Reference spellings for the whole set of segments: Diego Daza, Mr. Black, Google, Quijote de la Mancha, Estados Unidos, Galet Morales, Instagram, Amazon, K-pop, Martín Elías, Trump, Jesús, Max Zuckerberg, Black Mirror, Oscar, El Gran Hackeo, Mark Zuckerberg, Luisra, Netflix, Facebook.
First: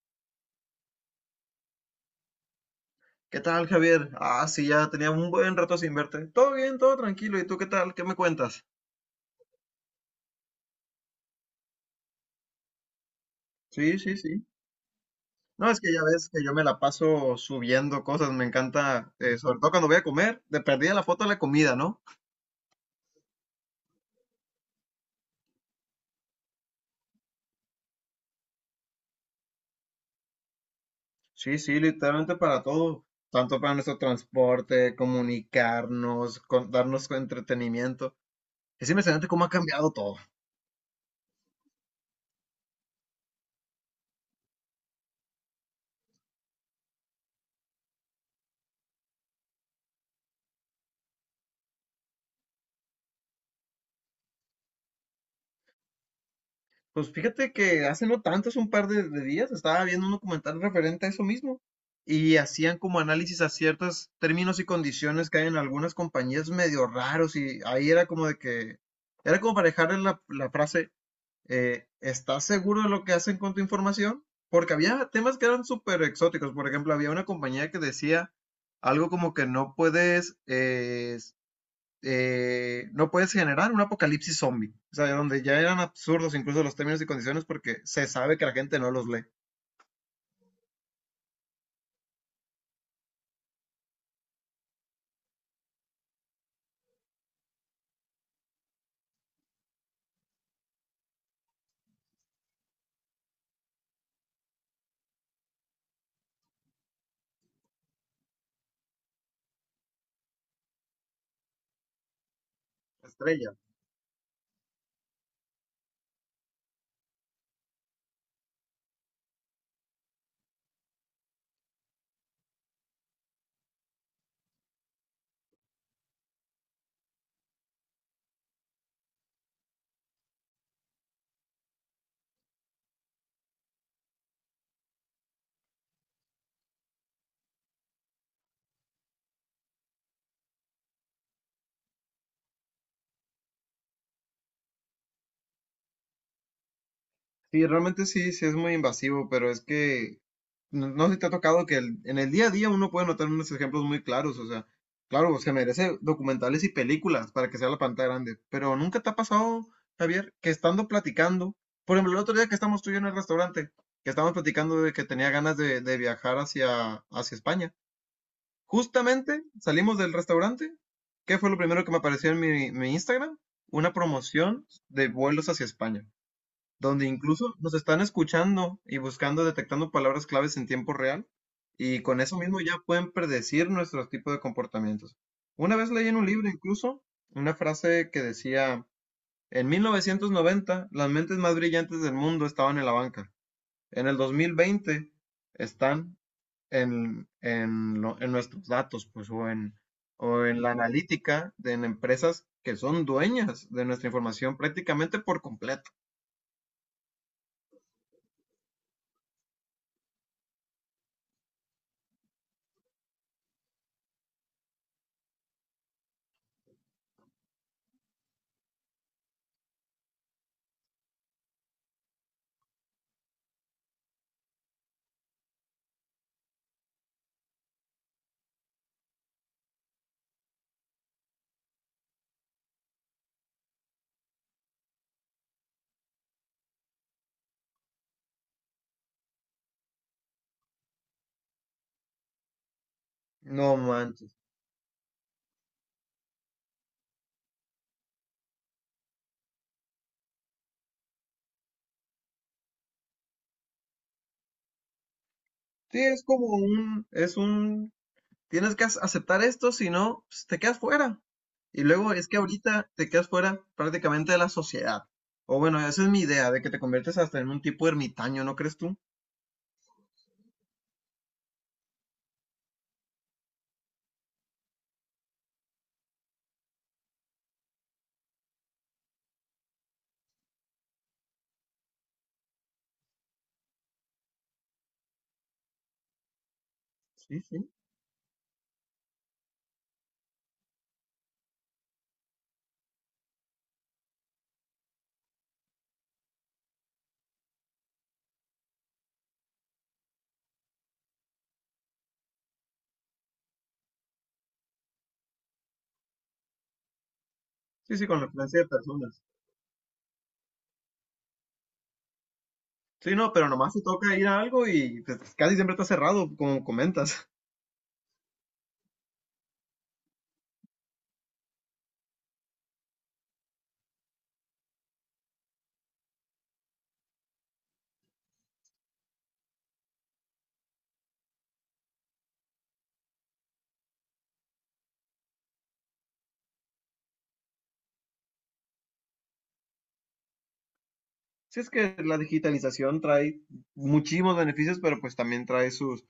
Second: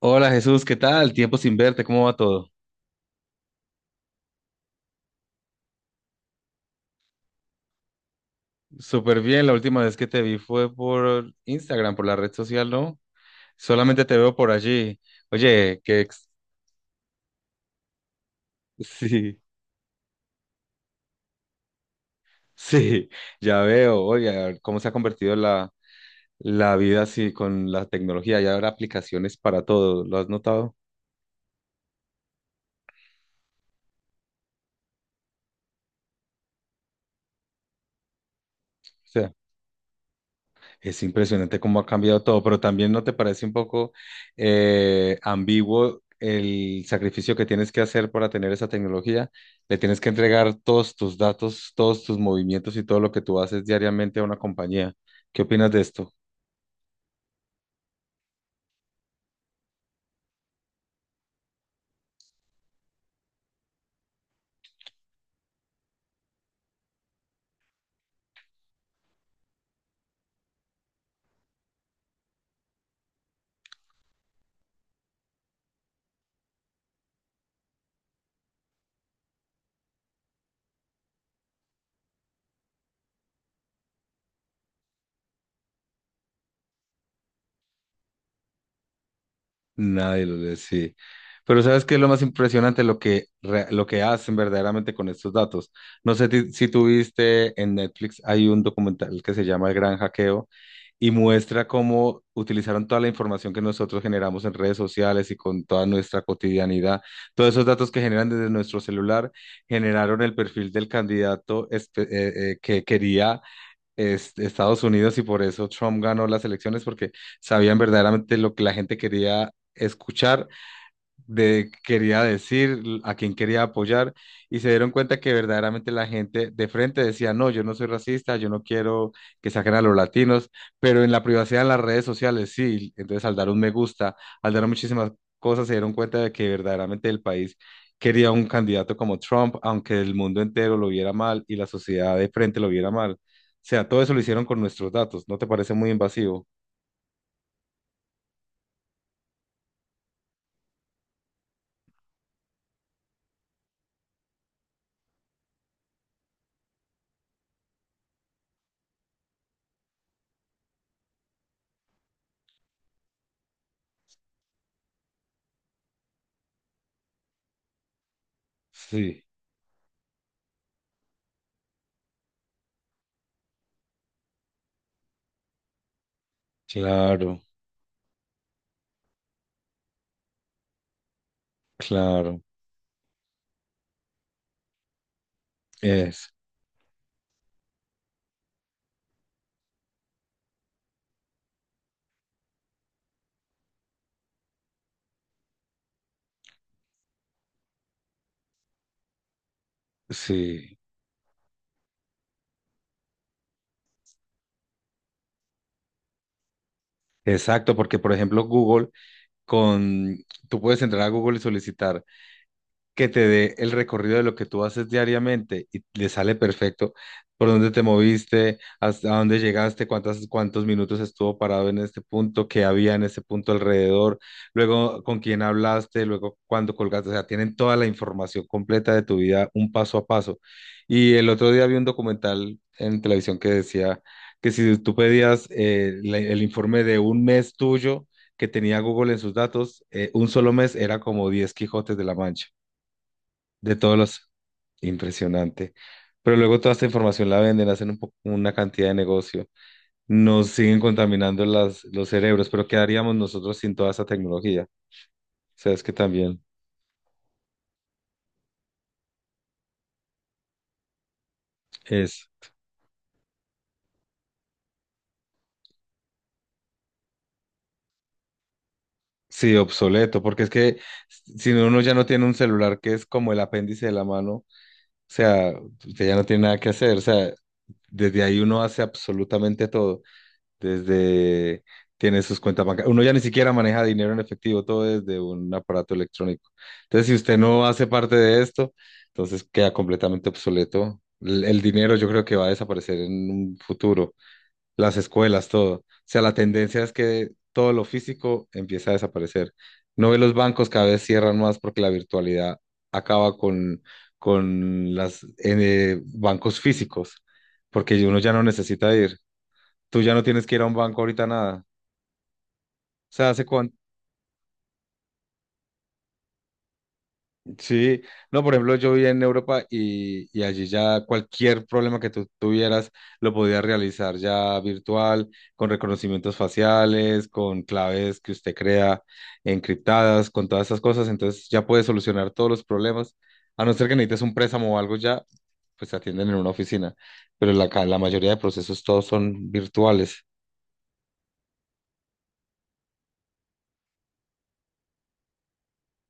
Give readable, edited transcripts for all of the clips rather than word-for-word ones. Hola Jesús, ¿qué tal? Tiempo sin verte, ¿cómo va todo? ¿Qué tal, Javier? Ah, sí, ya tenía un buen rato sin verte. Todo bien, todo tranquilo. ¿Y tú qué tal? ¿Qué me cuentas? Súper bien, la última vez que te vi fue por Instagram, por la red social, ¿no? Sí, Solamente sí, te veo sí. por allí. No, es Oye, que ya ¿qué? ves que yo me la paso subiendo cosas, me encanta, sí, sobre todo cuando voy a comer, de perdida la foto de la comida, ¿no? sí, ya veo. Oye, cómo se ha convertido la vida así con la tecnología. Ya habrá aplicaciones para todo, ¿lo has notado? Sí, sí, literalmente para todo, tanto para nuestro transporte, comunicarnos, darnos entretenimiento. Es impresionante cómo ha cambiado todo. Es impresionante cómo ha cambiado todo, pero también ¿no te parece un poco ambiguo el sacrificio que tienes que hacer para tener esa tecnología? Le tienes que entregar todos tus datos, todos tus movimientos y todo lo que tú haces diariamente a una compañía. ¿Qué opinas de esto? Pues fíjate que hace no tanto, hace un par de días, estaba viendo un documental referente a eso mismo y hacían como análisis a ciertos términos y condiciones que hay en algunas compañías medio raros y ahí era como de que, era como para dejarle la frase, ¿estás seguro de lo que hacen con tu información? Porque había temas que eran súper exóticos, por ejemplo, había una compañía que decía algo como que no puedes, no puedes generar un apocalipsis zombie, o sea, donde ya eran absurdos incluso los términos y condiciones porque se sabe que la gente no los lee. Nadie lo lee, sí. Pero ¿sabes qué es lo más impresionante? Lo que hacen verdaderamente con estos datos. Si tú viste en Netflix, hay un documental que se llama El Gran Hackeo y muestra cómo utilizaron toda la información que nosotros generamos en redes sociales y con toda nuestra cotidianidad. Todos esos datos que generan desde nuestro celular generaron el perfil del que quería Estrella. Estados Unidos, y por eso Trump ganó las elecciones porque sabían verdaderamente lo que la gente quería escuchar, de qué quería decir, a quién quería apoyar, y se dieron cuenta que verdaderamente la gente de frente decía: no, yo no soy racista, yo no quiero que saquen a los latinos, pero en la privacidad en las redes sociales sí. Entonces al dar un me gusta, al dar muchísimas cosas, se dieron cuenta de que verdaderamente el país quería un candidato como Trump, aunque el mundo entero lo viera mal y la sociedad de frente lo viera mal. O sea, todo eso lo hicieron con nuestros datos, ¿no te parece muy invasivo? Sí, realmente sí, sí es muy invasivo, pero es que no, no sé si te ha tocado que en el día a día uno puede notar unos ejemplos muy claros, o sea, claro, pues se merece documentales y películas para que sea la pantalla grande, pero nunca te ha pasado, Javier, que estando platicando, por ejemplo, el otro día que estamos tú y yo en el restaurante, que estábamos platicando de que tenía ganas de viajar hacia, hacia España. Sí, Justamente salimos del restaurante. ¿Qué fue lo primero que me apareció en mi Instagram? Una promoción de vuelos hacia España, donde claro, incluso nos están escuchando y buscando, detectando palabras claves en tiempo real. Y con eso claro, mismo ya pueden predecir nuestro tipo de comportamientos. Una vez leí en un es, libro incluso una frase que decía, en 1990 las mentes más brillantes del mundo estaban en la banca. En el 2020 están en nuestros datos, pues, o en la sí. analítica de en empresas que son dueñas de nuestra información prácticamente por completo. Exacto, porque por ejemplo Google, con, tú puedes entrar a Google y solicitar que te dé el recorrido de lo que tú haces diariamente y le sale perfecto por dónde te moviste, hasta dónde llegaste, cuántos minutos estuvo parado en este punto, qué había en ese punto alrededor, luego con quién hablaste, luego cuándo colgaste. O sea, tienen toda la información completa de tu vida, un paso a paso. Y el otro día vi un documental en televisión que decía que si tú pedías el informe de un mes tuyo, que tenía Google en sus datos, un solo mes era como 10 Quijotes de la Mancha. De No todos los... manches. Impresionante. Pero luego toda esta información la venden, una cantidad de negocio, nos siguen contaminando los cerebros, pero ¿qué haríamos nosotros sin toda esa tecnología? O sea, es que Sí, es también como es un, tienes que aceptar esto, si no, pues, te quedas fuera. Y luego es, es que ahorita te quedas fuera prácticamente de la sociedad. O bueno, esa es mi idea, de que te conviertes hasta en un tipo ermitaño, ¿no crees tú? sí, obsoleto, porque es que si no, uno ya no tiene un celular que es como el apéndice de la mano, o sea, usted ya no tiene nada que hacer, o sea, desde ahí uno hace absolutamente todo. Desde, tiene sus cuentas bancarias. Uno ya ni siquiera maneja dinero en efectivo, todo desde un aparato electrónico. Entonces, si usted Sí, no sí. hace parte de esto, entonces queda completamente obsoleto. El dinero yo creo que va a desaparecer en un futuro, las escuelas, todo. O sea, la tendencia es que todo lo físico empieza a desaparecer. No ve los bancos cada vez cierran más porque la virtualidad acaba con los bancos físicos, Sí, porque sí, uno con la ya no influencia de necesita ir. personas. Tú ya no tienes que ir a un banco ahorita nada. O Sí, sea, no, hace pero nomás cuánto. te toca ir a algo y casi siempre está cerrado, como comentas. Sí, no, por ejemplo, yo vivía en Europa y allí ya cualquier problema que tú tuvieras lo podías realizar ya virtual, con reconocimientos faciales, con claves que usted crea encriptadas, con todas esas cosas. Entonces ya puedes solucionar todos los problemas. A no ser que necesites un préstamo o algo ya, pues se atienden en una oficina. Pero la mayoría de procesos todos son virtuales. Sí, es que la digitalización trae muchísimos beneficios, pero pues también trae sus,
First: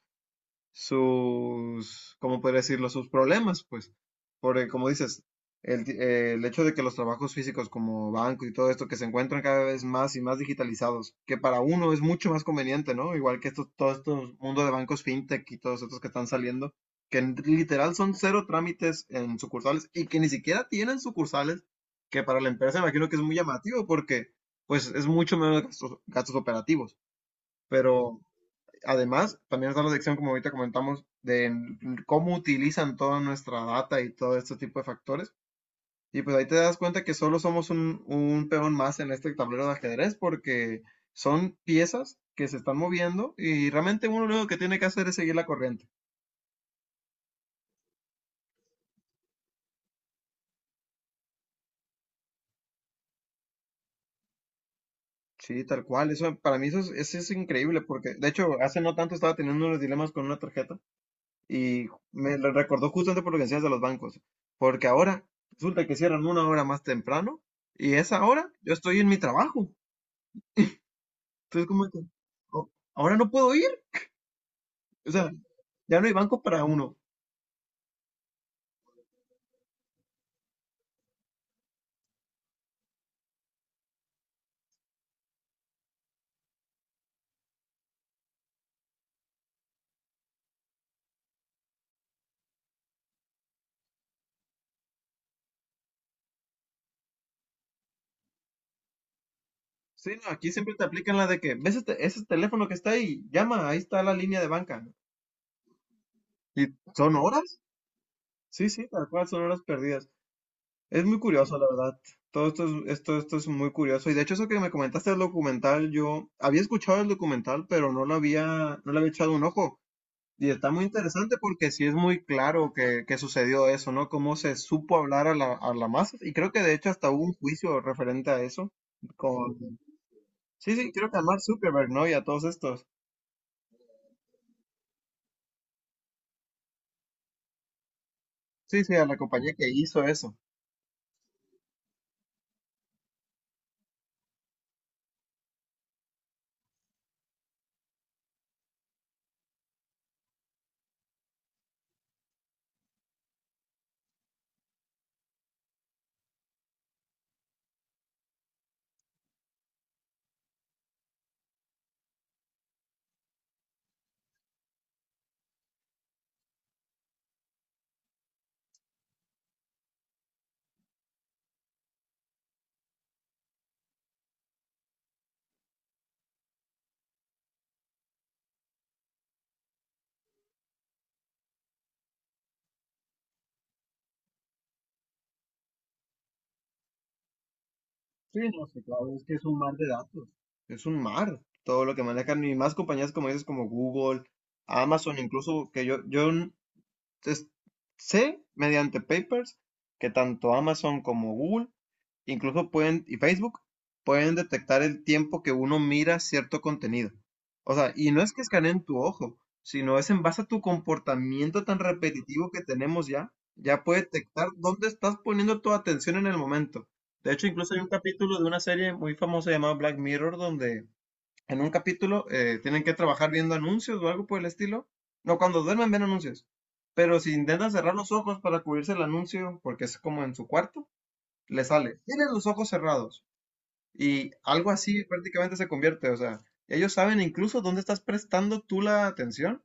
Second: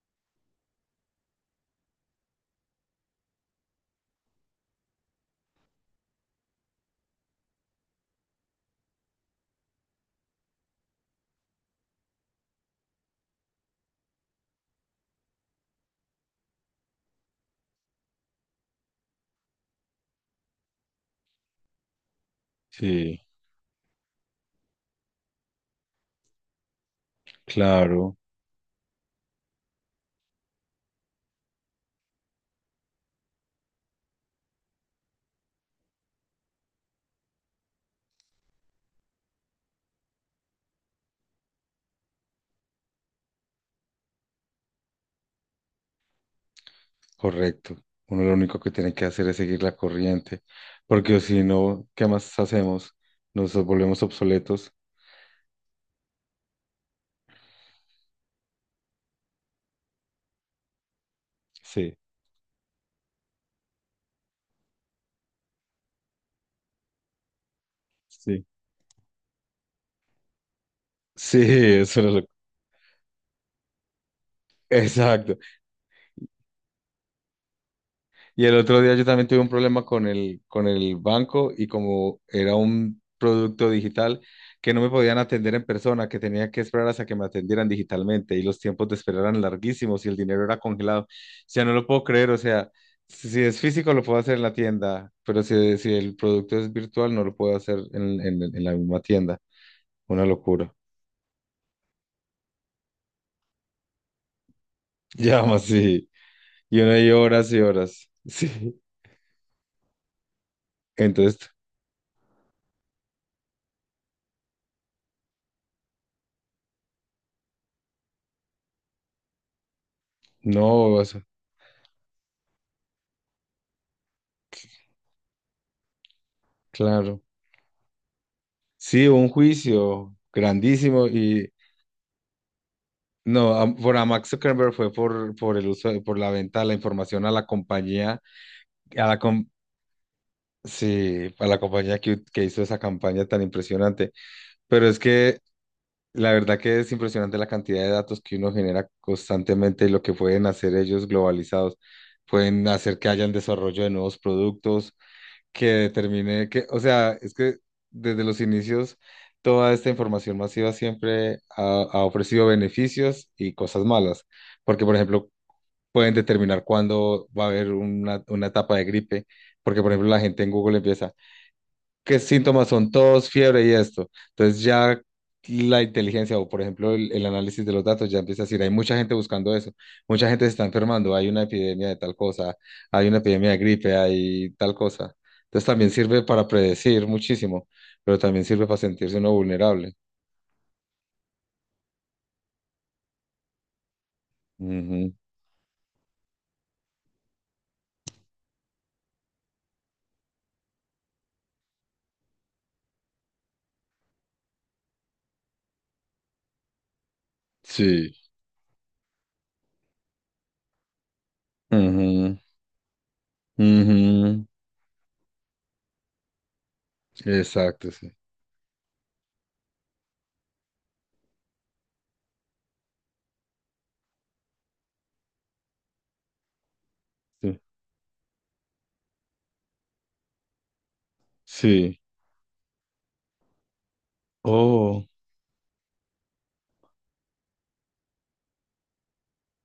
sus, ¿cómo podría decirlo? Sus problemas, pues. Porque, como dices, el hecho de que los trabajos físicos como banco y todo esto que se encuentran cada vez más y más digitalizados, que para uno es mucho más conveniente, ¿no? Igual que estos, todo estos mundo de bancos fintech y todos estos que están saliendo, que literal son cero trámites en sucursales y que ni siquiera tienen sucursales, que para la empresa imagino que Sí, es muy llamativo porque pues es mucho menos gastos, gastos operativos. claro. Pero además, también está la sección, como ahorita comentamos, de cómo utilizan toda nuestra data y todo este tipo de factores. Y pues ahí te das cuenta que solo somos un peón más en este tablero de ajedrez porque son piezas que se están moviendo y realmente uno lo que tiene que hacer es seguir la corriente. Correcto. Uno lo único que tiene que hacer es seguir la corriente, porque si no, ¿qué más hacemos? Nos volvemos obsoletos. Sí, tal cual. Eso para mí eso es increíble porque de hecho hace no tanto estaba teniendo unos dilemas con una tarjeta. Y Sí, me lo recordó justamente por lo que decías de los bancos, porque ahora resulta que cierran una hora más temprano y esa sí. hora yo estoy en mi trabajo. Sí, Entonces, como que, eso es lo- "Oh, ahora no puedo ir, o sea, Exacto. ya no hay banco para uno". Y el otro día yo también tuve un problema con el banco, y como era un producto digital que no me podían atender en persona, que tenía que esperar hasta que me atendieran digitalmente y los tiempos de esperar eran larguísimos y el dinero era congelado. O sea, no lo puedo creer, o sea, si es físico lo puedo hacer en la tienda, pero si el producto es virtual no lo puedo hacer en la misma tienda. Sí, Una no, aquí locura. siempre te aplican la de que ves este, ese teléfono que está ahí, llama, ahí está la línea de banca. Llama, sí. Y Y uno hay son horas y horas, horas. sí, Sí. sí, tal cual, son horas perdidas. Es muy Entonces, curioso, la verdad. Todo esto esto es muy curioso. Y de hecho, eso que me comentaste del documental, yo había escuchado el documental, pero no le había echado un ojo. Y está muy no, o sea, interesante porque sí es muy claro que sucedió eso, ¿no? Cómo se supo hablar a a la masa. Y creo que de hecho hasta claro. hubo un juicio referente a eso. Sí, un Con, juicio sí, sí, grandísimo creo que a Mark y Zuckerberg, ¿no? Y a todos estos. no, por a Max Zuckerberg fue por el uso, por la venta de la información a la compañía, Sí, sí, a a la la com- compañía que hizo eso. sí, a la compañía que hizo esa campaña tan impresionante. Pero es que la verdad que es impresionante la cantidad de datos que uno genera constantemente y lo que pueden hacer ellos globalizados. Pueden hacer que hayan desarrollo de nuevos productos, que determine que, o sea, es que desde los inicios toda esta información masiva siempre ha, ha ofrecido beneficios y cosas malas, porque por ejemplo pueden determinar cuándo va a haber una etapa de gripe, porque por ejemplo la gente en Google empieza, qué síntomas son tos, fiebre y esto. Entonces ya la inteligencia o, por ejemplo, el análisis de los datos ya empieza a decir, hay mucha gente buscando eso, mucha gente se está enfermando, hay una epidemia de tal cosa, hay una epidemia de gripe, hay tal cosa. Entonces también sirve para predecir muchísimo, pero Sí, también no sirve para sé, claro, sentirse es uno que es un mar de vulnerable. datos, es un mar, todo lo que manejan y más compañías como dices, como Google, Ujú. Amazon, incluso que es- sé mediante papers que tanto Amazon como Google incluso pueden, y Facebook, pueden detectar el tiempo que uno mira cierto contenido. O sea, y Sí, no es que escaneen tu ojo, sino es en base a tu comportamiento tan ujú, repetitivo que tenemos ya puede ujú. detectar dónde estás poniendo tu atención en el momento. De hecho, incluso hay un Exacto, sí. capítulo de una serie muy famosa llamada Black Mirror, donde en un capítulo tienen que trabajar viendo anuncios o algo por el estilo. No, cuando duermen ven anuncios. Pero si Sí. intentan cerrar los ojos para cubrirse el anuncio, porque es como en su cuarto, le Sí. sale, tienes los ojos cerrados. Y algo así Oh. prácticamente se convierte, o sea, ellos saben incluso dónde estás prestando tú la atención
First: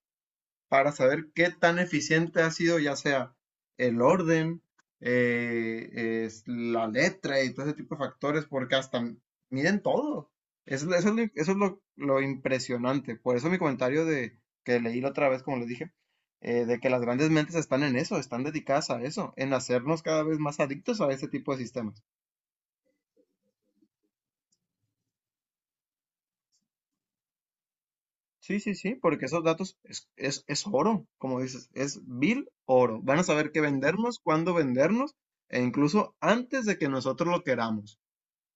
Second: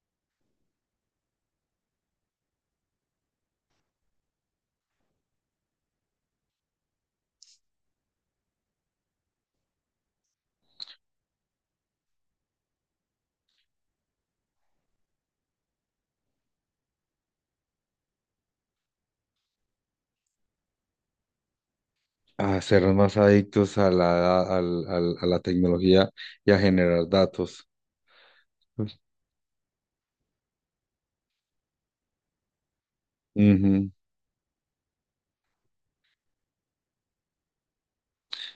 para saber qué tan eficiente ha sido ya sea el orden, es la letra y todo ese tipo de factores, porque hasta miden todo. Eso es lo impresionante. Por eso mi comentario de que leí la otra vez, como les dije, de que las grandes mentes están en eso, están dedicadas a eso, en hacernos cada vez más adictos a ese tipo de sistemas. A ser más adictos a a la tecnología y a generar datos. Sí, sí, sí, porque esos datos es oro, como dices, es vil oro. Van a saber qué Ujú. vendernos, cuándo vendernos, e incluso antes de que nosotros lo queramos.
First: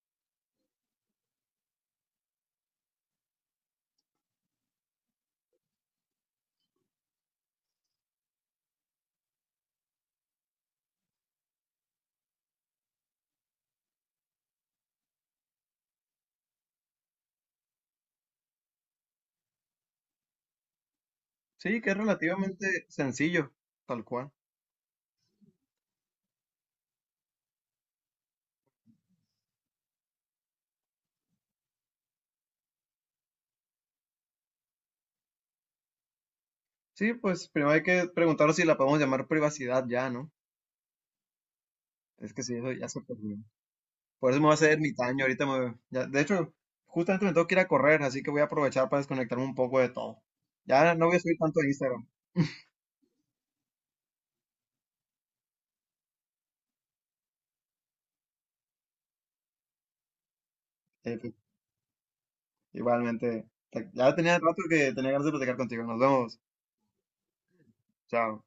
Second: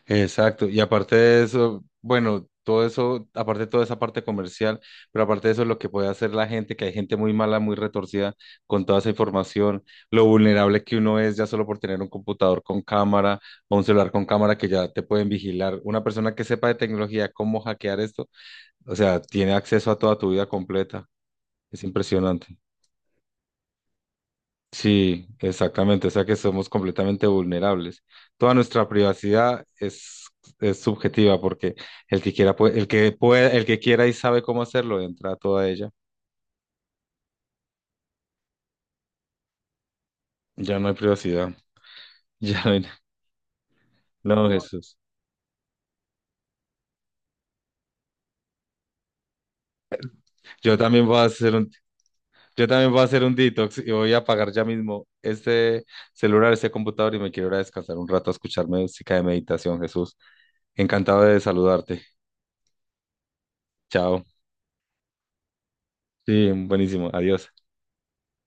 Exacto. Y aparte de eso, bueno, todo eso, aparte de toda esa parte comercial, pero aparte de eso, lo que puede hacer la gente, que hay gente muy mala, muy retorcida con toda esa información, lo vulnerable que uno es ya solo por tener un computador con cámara o un celular con cámara que ya te pueden vigilar. Una persona que sepa de tecnología, cómo hackear esto, o sea, tiene acceso a toda tu vida completa. Sí, Es que es impresionante. relativamente sencillo, tal cual. Sí, exactamente, o sea que somos completamente vulnerables. Toda nuestra privacidad es subjetiva porque el que quiera puede, el que quiera y sabe cómo hacerlo, entra a toda ella. Sí, pues primero hay que preguntaros si la podemos llamar privacidad ya, ¿no? Ya no hay privacidad. Es que sí, Ya no eso hay ya na- se perdió. Por eso me No, va a hacer Jesús. ermitaño, ahorita me... ya- de hecho, justamente me tengo que ir a correr, así que voy a aprovechar para desconectarme un poco de todo. Yo Ya también no voy voy a a subir hacer tanto a un, Instagram. yo también voy a hacer un detox y voy a apagar ya mismo este celular, este computador y me quiero ir a descansar un rato a escuchar música de meditación, Jesús. Eh, Encantado de saludarte. Igualmente, ya Chao. tenía rato que tenía ganas de platicar contigo. Nos vemos. Sí, buenísimo. Adiós. Chao.